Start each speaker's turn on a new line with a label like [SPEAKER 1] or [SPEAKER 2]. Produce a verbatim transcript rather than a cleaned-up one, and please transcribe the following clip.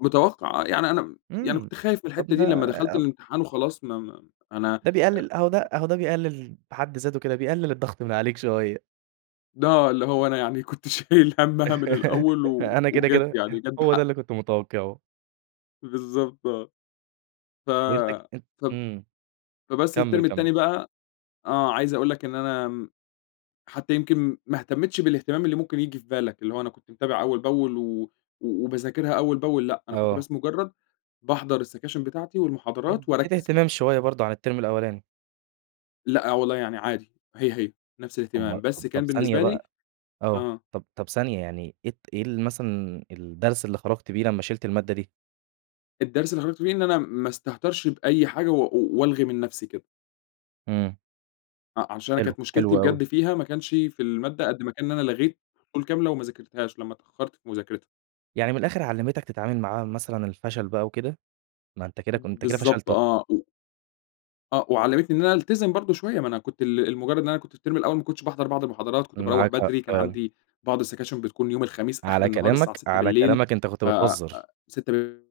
[SPEAKER 1] متوقع آه، يعني أنا يعني
[SPEAKER 2] امم
[SPEAKER 1] كنت خايف من
[SPEAKER 2] طب
[SPEAKER 1] الحتّة دي
[SPEAKER 2] ده
[SPEAKER 1] لمّا دخلت الامتحان وخلاص ما ما أنا
[SPEAKER 2] ده
[SPEAKER 1] آآ
[SPEAKER 2] بيقلل أهو ده أهو ده بيقلل بحد ذاته كده، بيقلل الضغط من عليك شوية.
[SPEAKER 1] ل آه اللي هو أنا يعني كنت شايل همّها من الأول و
[SPEAKER 2] أنا كده
[SPEAKER 1] وجت
[SPEAKER 2] كده،
[SPEAKER 1] يعني جت
[SPEAKER 2] هو ده
[SPEAKER 1] بحق.
[SPEAKER 2] اللي كنت متوقعه.
[SPEAKER 1] بالضبط آه. ف
[SPEAKER 2] وأنت ك
[SPEAKER 1] فب
[SPEAKER 2] امم
[SPEAKER 1] فبس
[SPEAKER 2] كمل،
[SPEAKER 1] الترم
[SPEAKER 2] كمل.
[SPEAKER 1] التاني بقى آه عايز أقول لك إن أنا حتّى يمكن ما اهتمتش بالاهتمام اللي ممكن ييجي في بالك، اللي هو أنا كنت متابع أوّل بأول و وباذاكرها أوّل بأول، لأ أنا كنت
[SPEAKER 2] آه.
[SPEAKER 1] بس مجرد باحضر السكاشن بتاعتي والمحاضرات
[SPEAKER 2] إديت
[SPEAKER 1] وأركز فيها.
[SPEAKER 2] اهتمام شويّه برضه عن الترم الأولاني.
[SPEAKER 1] لأ والله، يعني عادي هي هي نفس
[SPEAKER 2] اُما
[SPEAKER 1] الاهتمام، بس
[SPEAKER 2] طب
[SPEAKER 1] كان
[SPEAKER 2] ثانية
[SPEAKER 1] بالنسبة لي
[SPEAKER 2] بقى آه،
[SPEAKER 1] آه.
[SPEAKER 2] طب طب ثانية يعني إيه ت إيه مثلًا الدرس اللي خرجت بيه لما شِلت المادة دي.
[SPEAKER 1] الدرس اللي خرجت بيه إن أنا ما استهترش بأي حاجة و وألغي من نفسي كده.
[SPEAKER 2] امم.
[SPEAKER 1] ع عشان أنا
[SPEAKER 2] حلو،
[SPEAKER 1] كانت
[SPEAKER 2] حلو
[SPEAKER 1] مشكلتي
[SPEAKER 2] أوي.
[SPEAKER 1] بجد فيها ما كانش في المادة، قد ما كان إن أنا لغيت فصول كاملة وما ذاكرتهاش، لما اتأخرت في مذاكرتها.
[SPEAKER 2] يعني من الآخر علّمتك تتعامل مع مثلًا الفشل بقى وكده؟ ما أنت كده كن أنت كده
[SPEAKER 1] بالضبط
[SPEAKER 2] فشلت.
[SPEAKER 1] آه [unintelligible] آه وعلّمتني إن أنا ألتزم برضه شويّة، ما أنا كنت ل لمجرد إن أنا كنت في الترم الأول ما كنتش باحضر بعض المحاضرات، كنت باروّح
[SPEAKER 2] معاك حق
[SPEAKER 1] بدري، كان
[SPEAKER 2] فعلًا.
[SPEAKER 1] عندي بعض السكاشن بتكون يوم الخميس آخر
[SPEAKER 2] على
[SPEAKER 1] النهار الساعة
[SPEAKER 2] كلامك
[SPEAKER 1] ستة
[SPEAKER 2] على
[SPEAKER 1] بالليل
[SPEAKER 2] كلامك أنت كنت
[SPEAKER 1] ف
[SPEAKER 2] بتهزر.
[SPEAKER 1] ستة ب